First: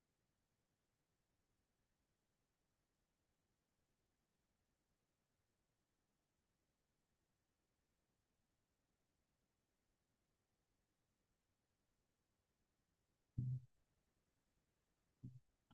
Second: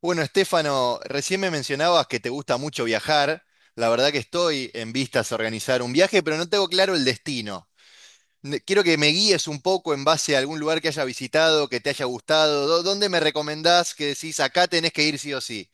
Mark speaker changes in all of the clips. Speaker 1: Bueno, Estefano, recién me mencionabas que te gusta mucho viajar. La verdad que estoy en vistas a organizar un viaje, pero no tengo claro el destino. Quiero que me guíes un poco en base a algún lugar que haya visitado, que te haya gustado. ¿Dónde me recomendás que decís acá tenés que ir sí o sí?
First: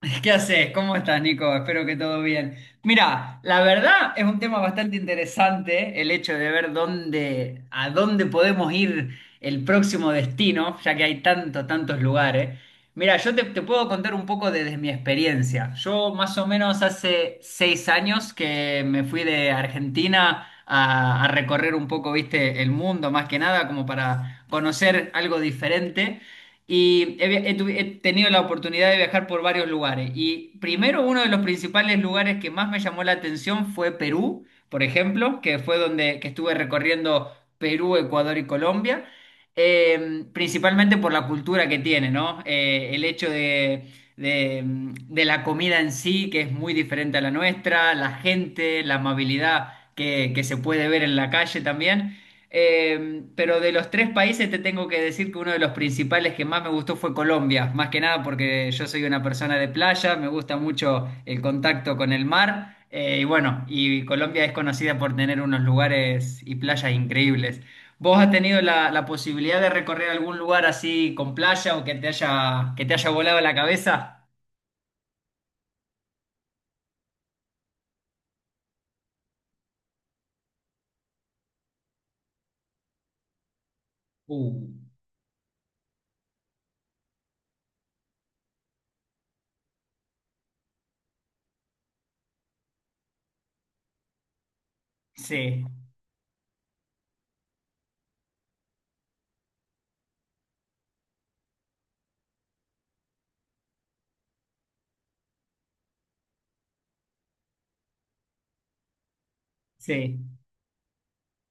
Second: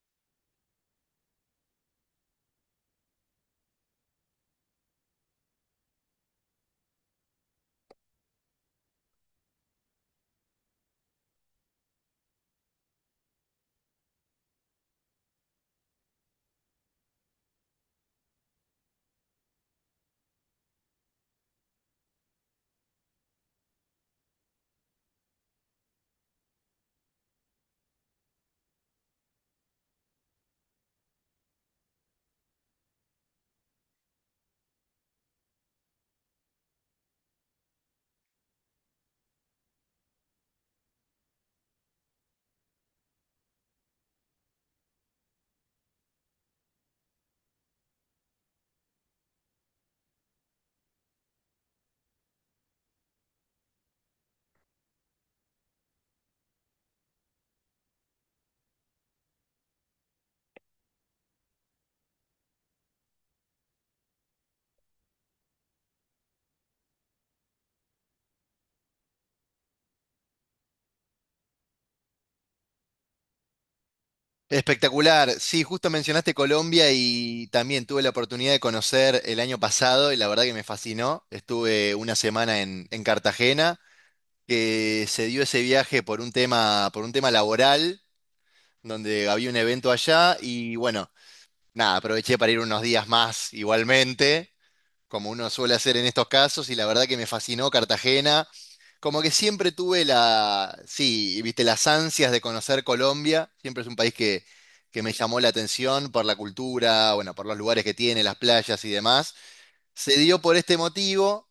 Speaker 2: ¿Qué haces? ¿Cómo estás, Nico? Espero que todo bien. Mira, la verdad es un tema bastante interesante el hecho de ver dónde, a dónde podemos ir el próximo destino, ya que hay tantos, tantos lugares. Mira, yo te puedo contar un poco desde mi experiencia. Yo más o menos hace 6 años que me fui de Argentina a recorrer un poco, viste, el mundo, más que nada, como para conocer algo diferente. He tenido la oportunidad de viajar por varios lugares. Y primero, uno de los principales lugares que más me llamó la atención fue Perú, por ejemplo, que fue donde que estuve recorriendo Perú, Ecuador y Colombia, principalmente por la cultura que tiene, ¿no? El hecho de la comida en sí, que es muy diferente a la nuestra, la gente, la amabilidad que se puede ver en la calle también. Pero de los tres países te tengo que decir que uno de los principales que más me gustó fue Colombia, más que nada porque yo soy una persona de playa, me gusta mucho el contacto con el mar, y bueno, y Colombia es conocida por tener unos lugares y playas increíbles. ¿Vos has tenido la posibilidad de recorrer algún lugar así con playa o que te haya volado la cabeza?
Speaker 1: Espectacular. Sí, justo mencionaste Colombia y también tuve la oportunidad de conocer el año pasado y la verdad que me fascinó. Estuve una semana en Cartagena,
Speaker 2: Uh,
Speaker 1: que se dio ese viaje por un tema laboral donde había un evento allá y bueno, nada, aproveché para ir unos días más igualmente, como uno
Speaker 2: sí,
Speaker 1: suele hacer en estos casos, y la verdad que me fascinó Cartagena. Como que siempre tuve sí, viste, las ansias de conocer Colombia, siempre es un país que me llamó la atención por la cultura, bueno, por los lugares que tiene, las playas y demás. Se
Speaker 2: sí,
Speaker 1: dio por este motivo.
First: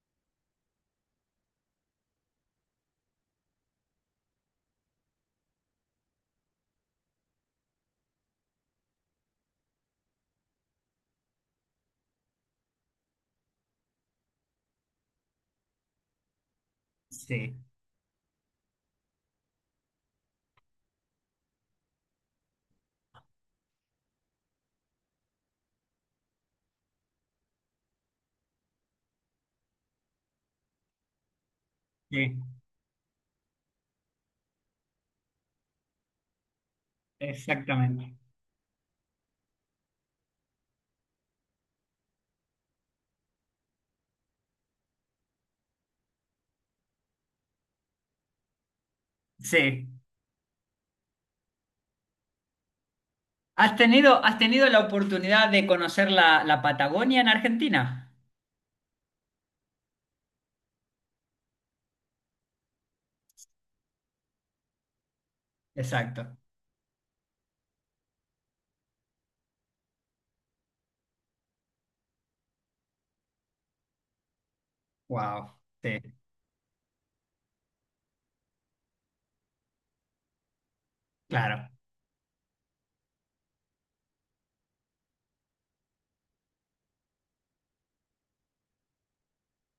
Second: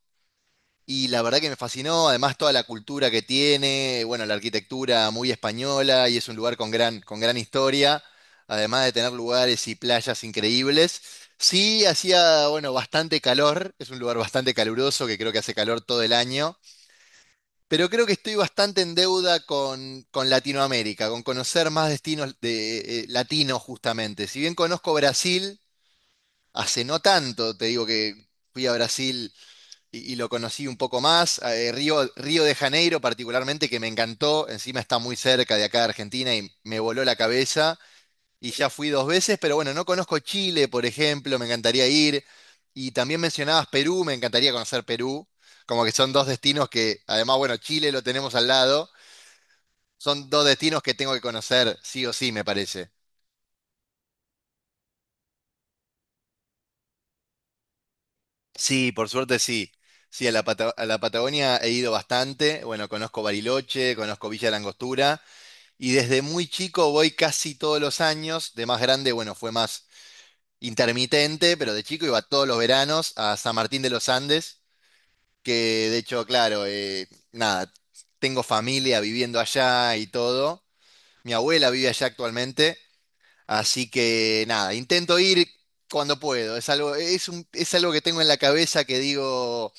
Speaker 1: Y la verdad que me fascinó, además toda la cultura que tiene, bueno, la arquitectura muy española y es un lugar con gran historia, además de tener lugares y playas increíbles. Sí, hacía, bueno, bastante calor, es un lugar bastante caluroso que creo que hace calor todo el año,
Speaker 2: sí,
Speaker 1: pero creo que estoy bastante en deuda con Latinoamérica, con conocer más destinos de, latinos justamente. Si bien conozco Brasil, hace no tanto, te digo que fui a Brasil y lo conocí un poco más. Río,
Speaker 2: sí,
Speaker 1: Río de Janeiro particularmente, que me encantó, encima está muy cerca de acá de Argentina y me voló la cabeza.
Speaker 2: exactamente.
Speaker 1: Y ya fui dos veces, pero bueno, no conozco Chile, por ejemplo, me encantaría ir. Y también mencionabas Perú, me encantaría conocer Perú, como que son dos destinos que, además, bueno, Chile lo tenemos al lado,
Speaker 2: Sí.
Speaker 1: son dos destinos que tengo que conocer, sí o sí, me parece.
Speaker 2: Has tenido la oportunidad de conocer la Patagonia en Argentina?
Speaker 1: Sí, por suerte sí. Sí, a la Patagonia he ido bastante, bueno, conozco Bariloche, conozco Villa Langostura. Y desde
Speaker 2: Exacto.
Speaker 1: muy chico voy casi todos los años. De más grande, bueno, fue más intermitente, pero de chico iba todos los veranos a San Martín de los Andes,
Speaker 2: Wow.
Speaker 1: que de
Speaker 2: Sí,
Speaker 1: hecho, claro, nada, tengo familia viviendo allá y todo. Mi
Speaker 2: claro.
Speaker 1: abuela vive allá actualmente, así que nada, intento ir cuando puedo. Es algo, es algo que tengo en la cabeza que digo,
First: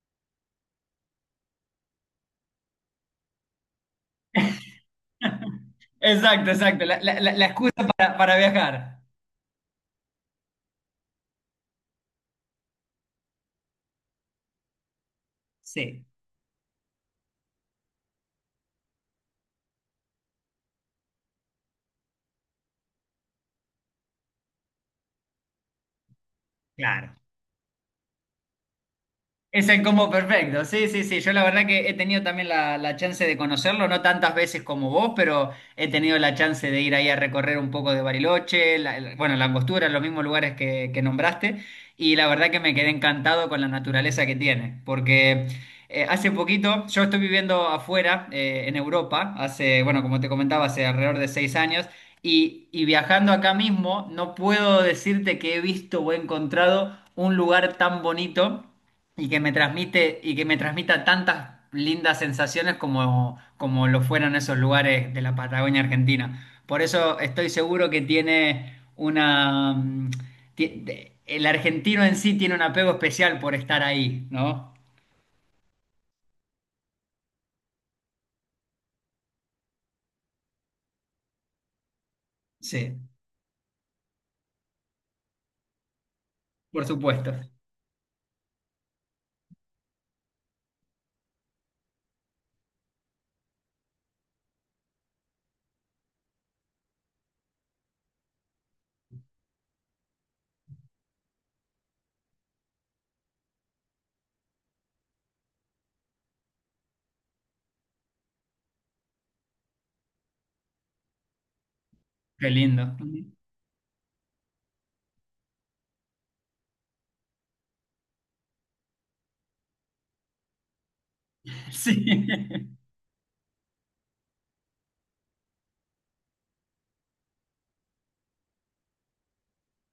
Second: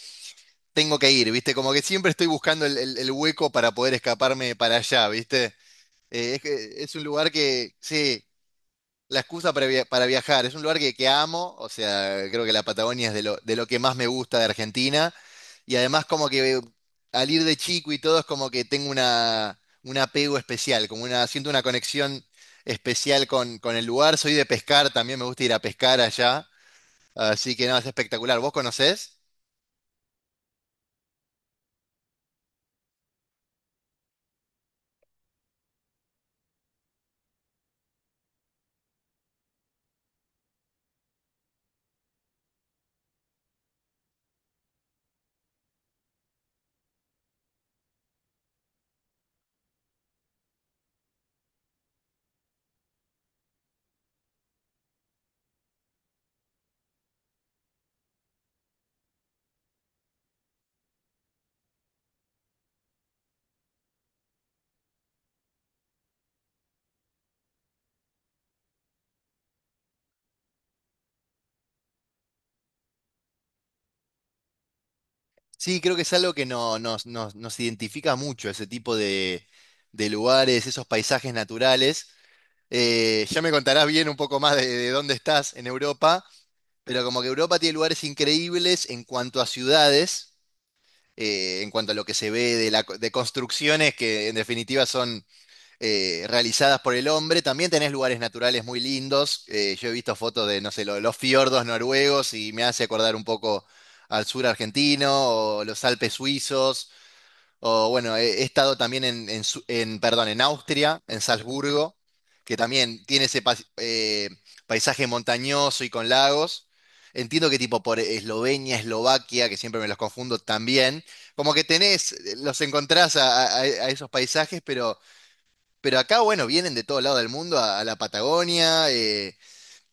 Speaker 1: tengo que ir, ¿viste? Como que siempre estoy buscando el hueco para poder escaparme para allá, ¿viste? Eh, es,
Speaker 2: Exacto,
Speaker 1: que-
Speaker 2: exacto.
Speaker 1: es
Speaker 2: La,
Speaker 1: un
Speaker 2: la-
Speaker 1: lugar
Speaker 2: la- la excusa
Speaker 1: que,
Speaker 2: para,
Speaker 1: sí.
Speaker 2: para viajar.
Speaker 1: La excusa para viajar. Es un lugar que amo, o sea, creo que la Patagonia es de lo que más me gusta de Argentina. Y
Speaker 2: Sí,
Speaker 1: además como que al ir de chico y todo es como que tengo un apego especial, siento una conexión especial con el lugar. Soy de pescar, también me gusta ir a pescar allá.
Speaker 2: claro.
Speaker 1: Así que no, es espectacular. ¿Vos conocés?
Speaker 2: Es el combo perfecto, sí, sí, sí. Yo la verdad que he tenido también la chance de conocerlo, no tantas veces como vos, pero he tenido la chance de ir ahí a recorrer un poco de Bariloche, bueno, la Angostura, los mismos lugares que nombraste, y la verdad que me quedé encantado con la naturaleza que tiene, porque hace poquito, yo estoy viviendo afuera, en Europa, hace, bueno, como te comentaba, hace alrededor de 6 años, y viajando acá mismo, no puedo decirte que he visto o he encontrado un lugar tan bonito y que me transmita tantas lindas sensaciones como, como lo fueron esos lugares de la Patagonia Argentina. Por eso estoy seguro que tiene una el argentino en sí tiene un apego especial por estar ahí, ¿no?
Speaker 1: Sí, creo que es algo que no, nos, nos, nos identifica mucho, ese tipo de lugares, esos paisajes naturales.
Speaker 2: Sí,
Speaker 1: Ya me contarás bien un poco más de dónde estás en Europa,
Speaker 2: por
Speaker 1: pero como que
Speaker 2: supuesto.
Speaker 1: Europa tiene lugares increíbles en cuanto a ciudades, en cuanto a lo que se ve de construcciones que en definitiva son realizadas por el hombre. También tenés lugares naturales muy lindos. Yo he visto fotos de, no sé, los fiordos noruegos y me hace acordar un poco al sur argentino o los Alpes suizos. O bueno, he estado también en, perdón, en Austria, en Salzburgo,
Speaker 2: Qué
Speaker 1: que
Speaker 2: lindo.
Speaker 1: también tiene ese paisaje montañoso y con lagos. Entiendo que tipo por Eslovenia, Eslovaquia, que siempre me los confundo también. Como que tenés,
Speaker 2: Sí,
Speaker 1: los encontrás a esos paisajes, pero acá, bueno, vienen de todo lado del mundo, a la Patagonia,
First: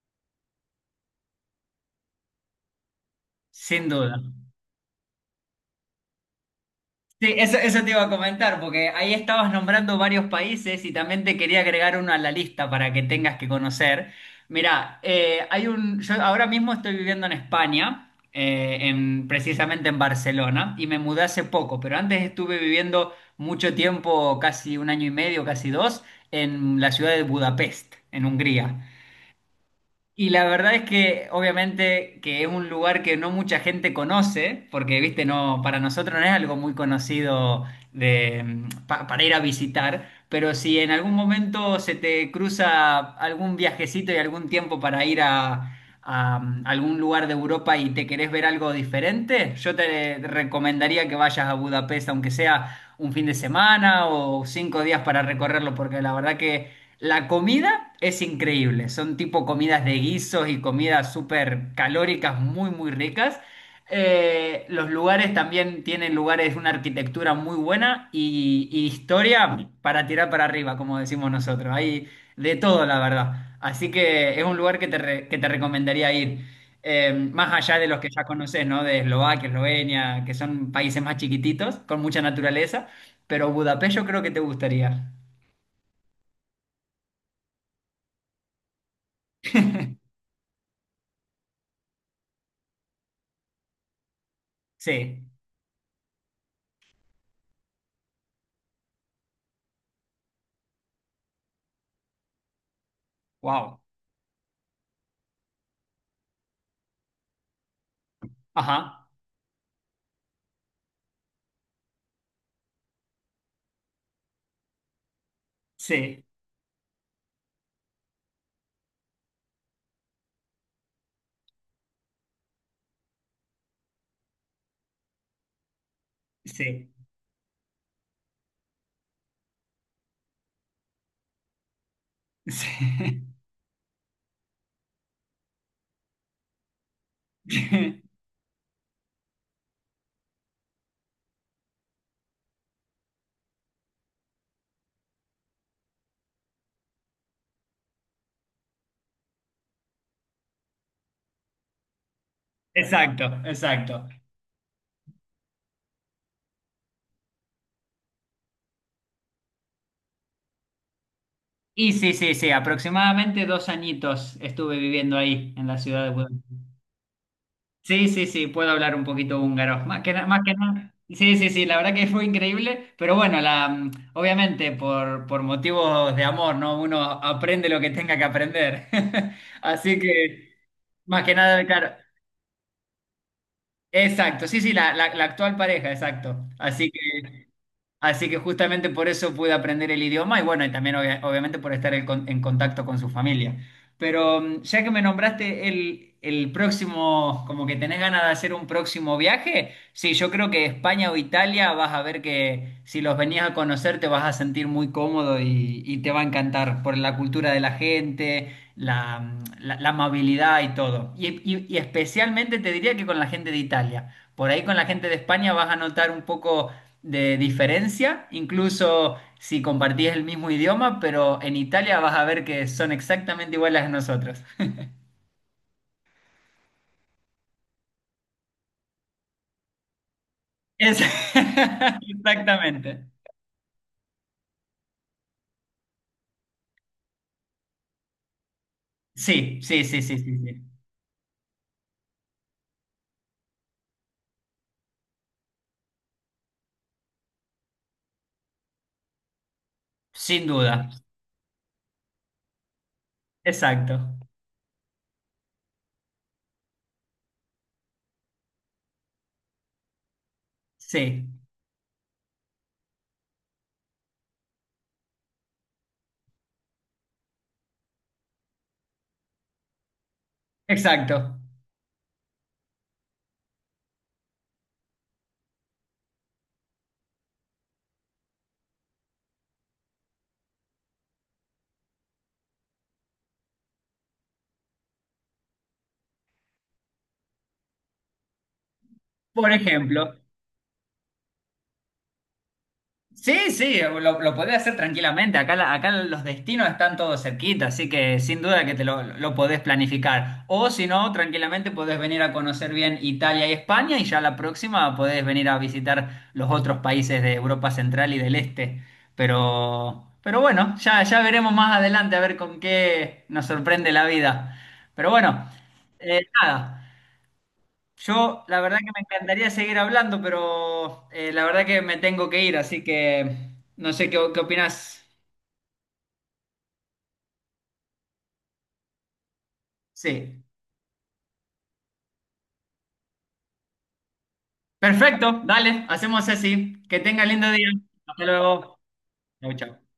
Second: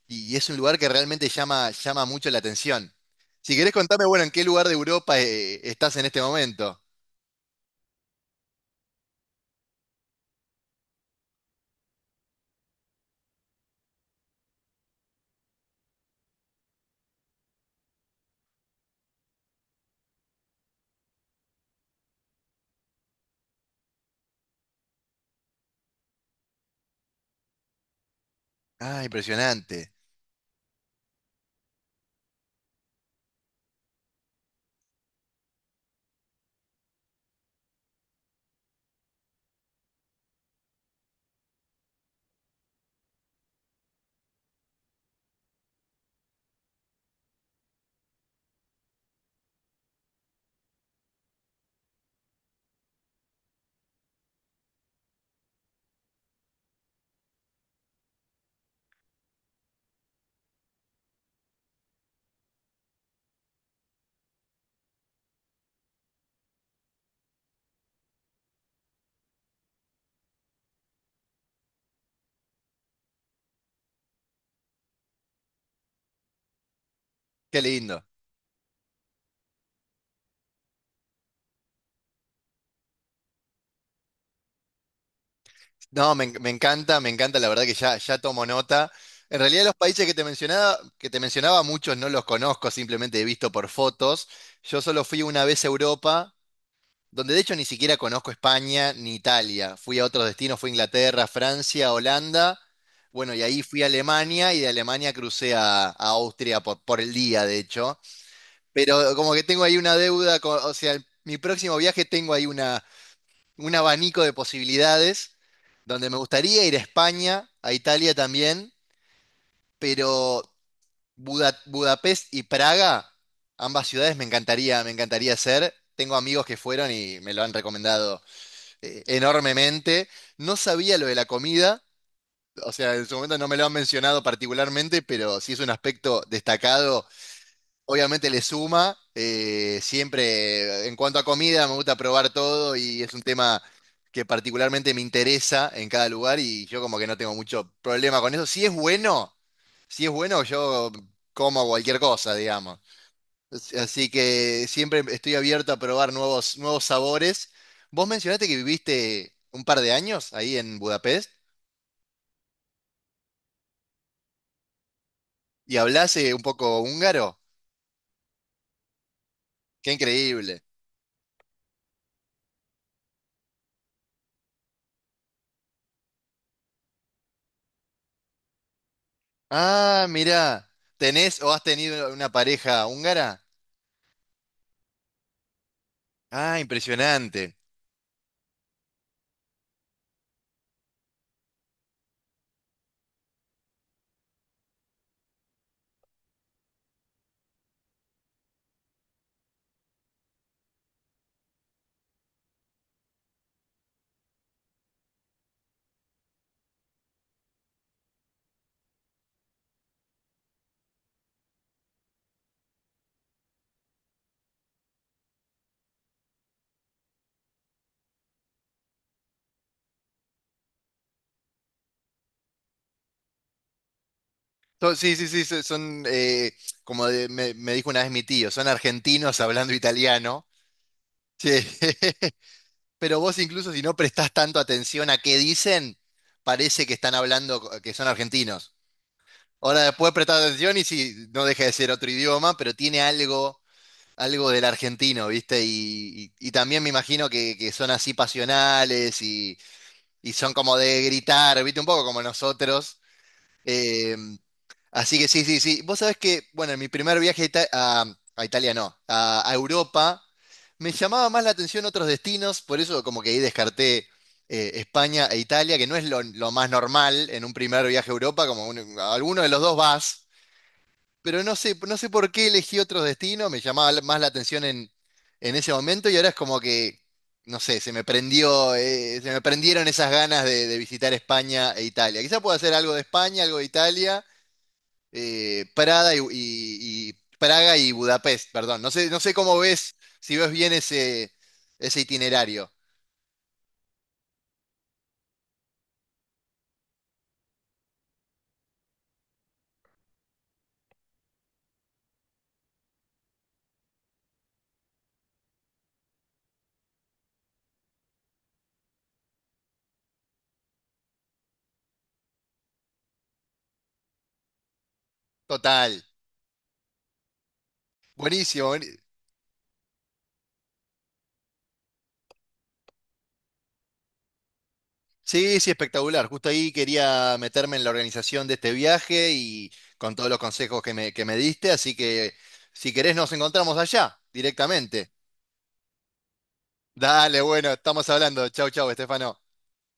Speaker 1: y es un lugar que realmente llama mucho la atención. Si querés
Speaker 2: sin
Speaker 1: contarme,
Speaker 2: duda.
Speaker 1: bueno, en qué lugar de Europa, estás en este momento.
Speaker 2: Sí, eso te iba a comentar, porque ahí estabas nombrando varios países y también te quería agregar uno a la lista para que tengas que conocer. Mirá, yo ahora mismo estoy viviendo en España, precisamente en Barcelona, y me mudé hace poco, pero antes estuve viviendo mucho tiempo, casi un año y medio, casi dos, en la ciudad de Budapest, en Hungría.
Speaker 1: Ah, impresionante.
Speaker 2: Y la verdad es que obviamente que es un lugar que no mucha gente conoce, porque viste, no, para nosotros no es algo muy conocido para ir a visitar, pero si en algún momento se te cruza algún viajecito y algún tiempo para ir a algún lugar de Europa y te querés ver algo diferente, yo te recomendaría que vayas a Budapest, aunque sea un fin de semana o 5 días para recorrerlo, porque la verdad que... La comida es increíble, son tipo comidas de guisos y comidas súper calóricas, muy, muy ricas. Los lugares también tienen lugares, una arquitectura muy buena y historia para tirar para arriba, como decimos nosotros. Hay de todo, la verdad. Así que es un lugar que te recomendaría ir. Más
Speaker 1: Qué
Speaker 2: allá de los
Speaker 1: lindo.
Speaker 2: que ya conoces, ¿no? De Eslovaquia, Eslovenia, que son países más chiquititos, con mucha naturaleza. Pero Budapest yo creo que te gustaría.
Speaker 1: No, me encanta, la verdad que ya, ya tomo nota. En realidad los países que te mencionaba, muchos no los conozco, simplemente he visto por fotos. Yo solo fui
Speaker 2: Sí,
Speaker 1: una vez a Europa, donde de hecho ni siquiera conozco España ni Italia. Fui a otros destinos, fui a Inglaterra, Francia, Holanda. Bueno, y ahí
Speaker 2: wow.
Speaker 1: fui a Alemania y de Alemania crucé a Austria por el día, de hecho.
Speaker 2: Ajá,
Speaker 1: Pero como que tengo ahí una deuda, o sea, mi próximo viaje tengo ahí una. Un abanico de posibilidades, donde me
Speaker 2: sí,
Speaker 1: gustaría ir a España, a Italia también, pero Budapest y Praga, ambas ciudades me encantaría hacer. Tengo amigos que
Speaker 2: sí,
Speaker 1: fueron y me lo han recomendado enormemente. No sabía lo de la comida, o sea, en su
Speaker 2: sí.
Speaker 1: momento no me lo han mencionado particularmente, pero sí es un aspecto destacado, obviamente le suma. Siempre, en cuanto a comida, me gusta probar todo y es un tema que particularmente me interesa en cada lugar y yo como que no tengo mucho problema con eso. Si es bueno, yo como cualquier cosa, digamos.
Speaker 2: Exacto, exacto.
Speaker 1: Así que siempre estoy abierto a probar nuevos sabores. Vos mencionaste que viviste un par de años ahí en Budapest
Speaker 2: Y sí, sí, sí, aproximadamente 2 añitos estuve viviendo ahí, en
Speaker 1: y
Speaker 2: la ciudad de
Speaker 1: hablás un
Speaker 2: Budapest.
Speaker 1: poco húngaro.
Speaker 2: Sí, sí, sí, puedo hablar un poquito húngaro,
Speaker 1: Qué
Speaker 2: más que nada, más que
Speaker 1: increíble.
Speaker 2: nada. Sí, sí, sí, la verdad que fue increíble, pero bueno, obviamente por motivos de amor, ¿no? Uno aprende lo que tenga que aprender. Así
Speaker 1: Ah,
Speaker 2: que,
Speaker 1: mirá.
Speaker 2: más que
Speaker 1: ¿Tenés o has
Speaker 2: nada, claro.
Speaker 1: tenido una pareja húngara?
Speaker 2: Exacto, sí, sí, la actual pareja, exacto.
Speaker 1: Ah,
Speaker 2: Así
Speaker 1: impresionante.
Speaker 2: Así que justamente por eso pude aprender el idioma y bueno, y también obviamente por estar en contacto con su familia. Pero ya que me nombraste el próximo, como que tenés ganas de hacer un próximo viaje, sí, yo creo que España o Italia vas a ver que si los venías a conocer te vas a sentir muy cómodo y te va a encantar por la cultura de la gente, la amabilidad y todo. Y especialmente te diría que con la gente de Italia. Por ahí con la gente de España vas a notar un poco de diferencia, incluso si compartís el mismo idioma, pero en Italia vas a ver que son exactamente iguales a nosotros.
Speaker 1: Sí, sí, sí, son, me dijo una vez mi tío, son argentinos hablando italiano.
Speaker 2: Es-
Speaker 1: Sí.
Speaker 2: Exactamente.
Speaker 1: Pero vos incluso si no prestás tanto atención a qué dicen, parece que están hablando que son argentinos.
Speaker 2: Sí,
Speaker 1: Ahora
Speaker 2: sí, sí,
Speaker 1: después
Speaker 2: sí, sí,
Speaker 1: prestás
Speaker 2: sí.
Speaker 1: atención y si no deja de ser otro idioma, pero tiene algo del argentino, ¿viste? Y también me imagino que son así pasionales y
Speaker 2: Sin
Speaker 1: son como
Speaker 2: duda.
Speaker 1: de gritar, ¿viste? Un poco como nosotros.
Speaker 2: Exacto.
Speaker 1: eh, Así que sí, sí, sí. Vos sabés que, bueno, en mi primer viaje a Italia, no, a Europa, me
Speaker 2: Sí,
Speaker 1: llamaba más la atención otros destinos, por eso como que ahí descarté España e Italia, que no es lo más normal en un primer viaje a Europa, como a alguno de los dos vas,
Speaker 2: exacto.
Speaker 1: pero no sé, no sé por qué elegí otros destinos, me llamaba más la atención en ese momento y ahora es como que, no sé, se me prendieron esas ganas de visitar España e Italia. Quizá pueda hacer algo de España, algo de Italia Prada y- Praga y Budapest, perdón. No sé, no sé
Speaker 2: Por
Speaker 1: cómo ves,
Speaker 2: ejemplo,
Speaker 1: si ves bien ese itinerario.
Speaker 2: sí, sí, lo podés hacer tranquilamente. Acá, acá los destinos están todos cerquita, así que sin duda que te lo podés planificar. O si no, tranquilamente podés venir a conocer bien Italia y España y ya la próxima podés venir a visitar los otros países de Europa Central y del Este. Pero bueno, ya, ya veremos más adelante a ver con qué nos sorprende la vida. Pero bueno,
Speaker 1: Total.
Speaker 2: nada. Yo, la
Speaker 1: Buenísimo.
Speaker 2: verdad que me encantaría seguir hablando, pero la verdad que me tengo que ir, así que no sé qué, qué opinas.
Speaker 1: Sí, sí, espectacular. Justo ahí quería meterme en la organización de este viaje y con todos los
Speaker 2: Sí.
Speaker 1: consejos que me diste, así que si querés nos encontramos allá directamente.
Speaker 2: Perfecto, dale, hacemos así. Que tenga
Speaker 1: Dale,
Speaker 2: lindo día.
Speaker 1: bueno, estamos
Speaker 2: Hasta
Speaker 1: hablando. Chau,
Speaker 2: luego.
Speaker 1: chau, Estefano.
Speaker 2: Chau, chau.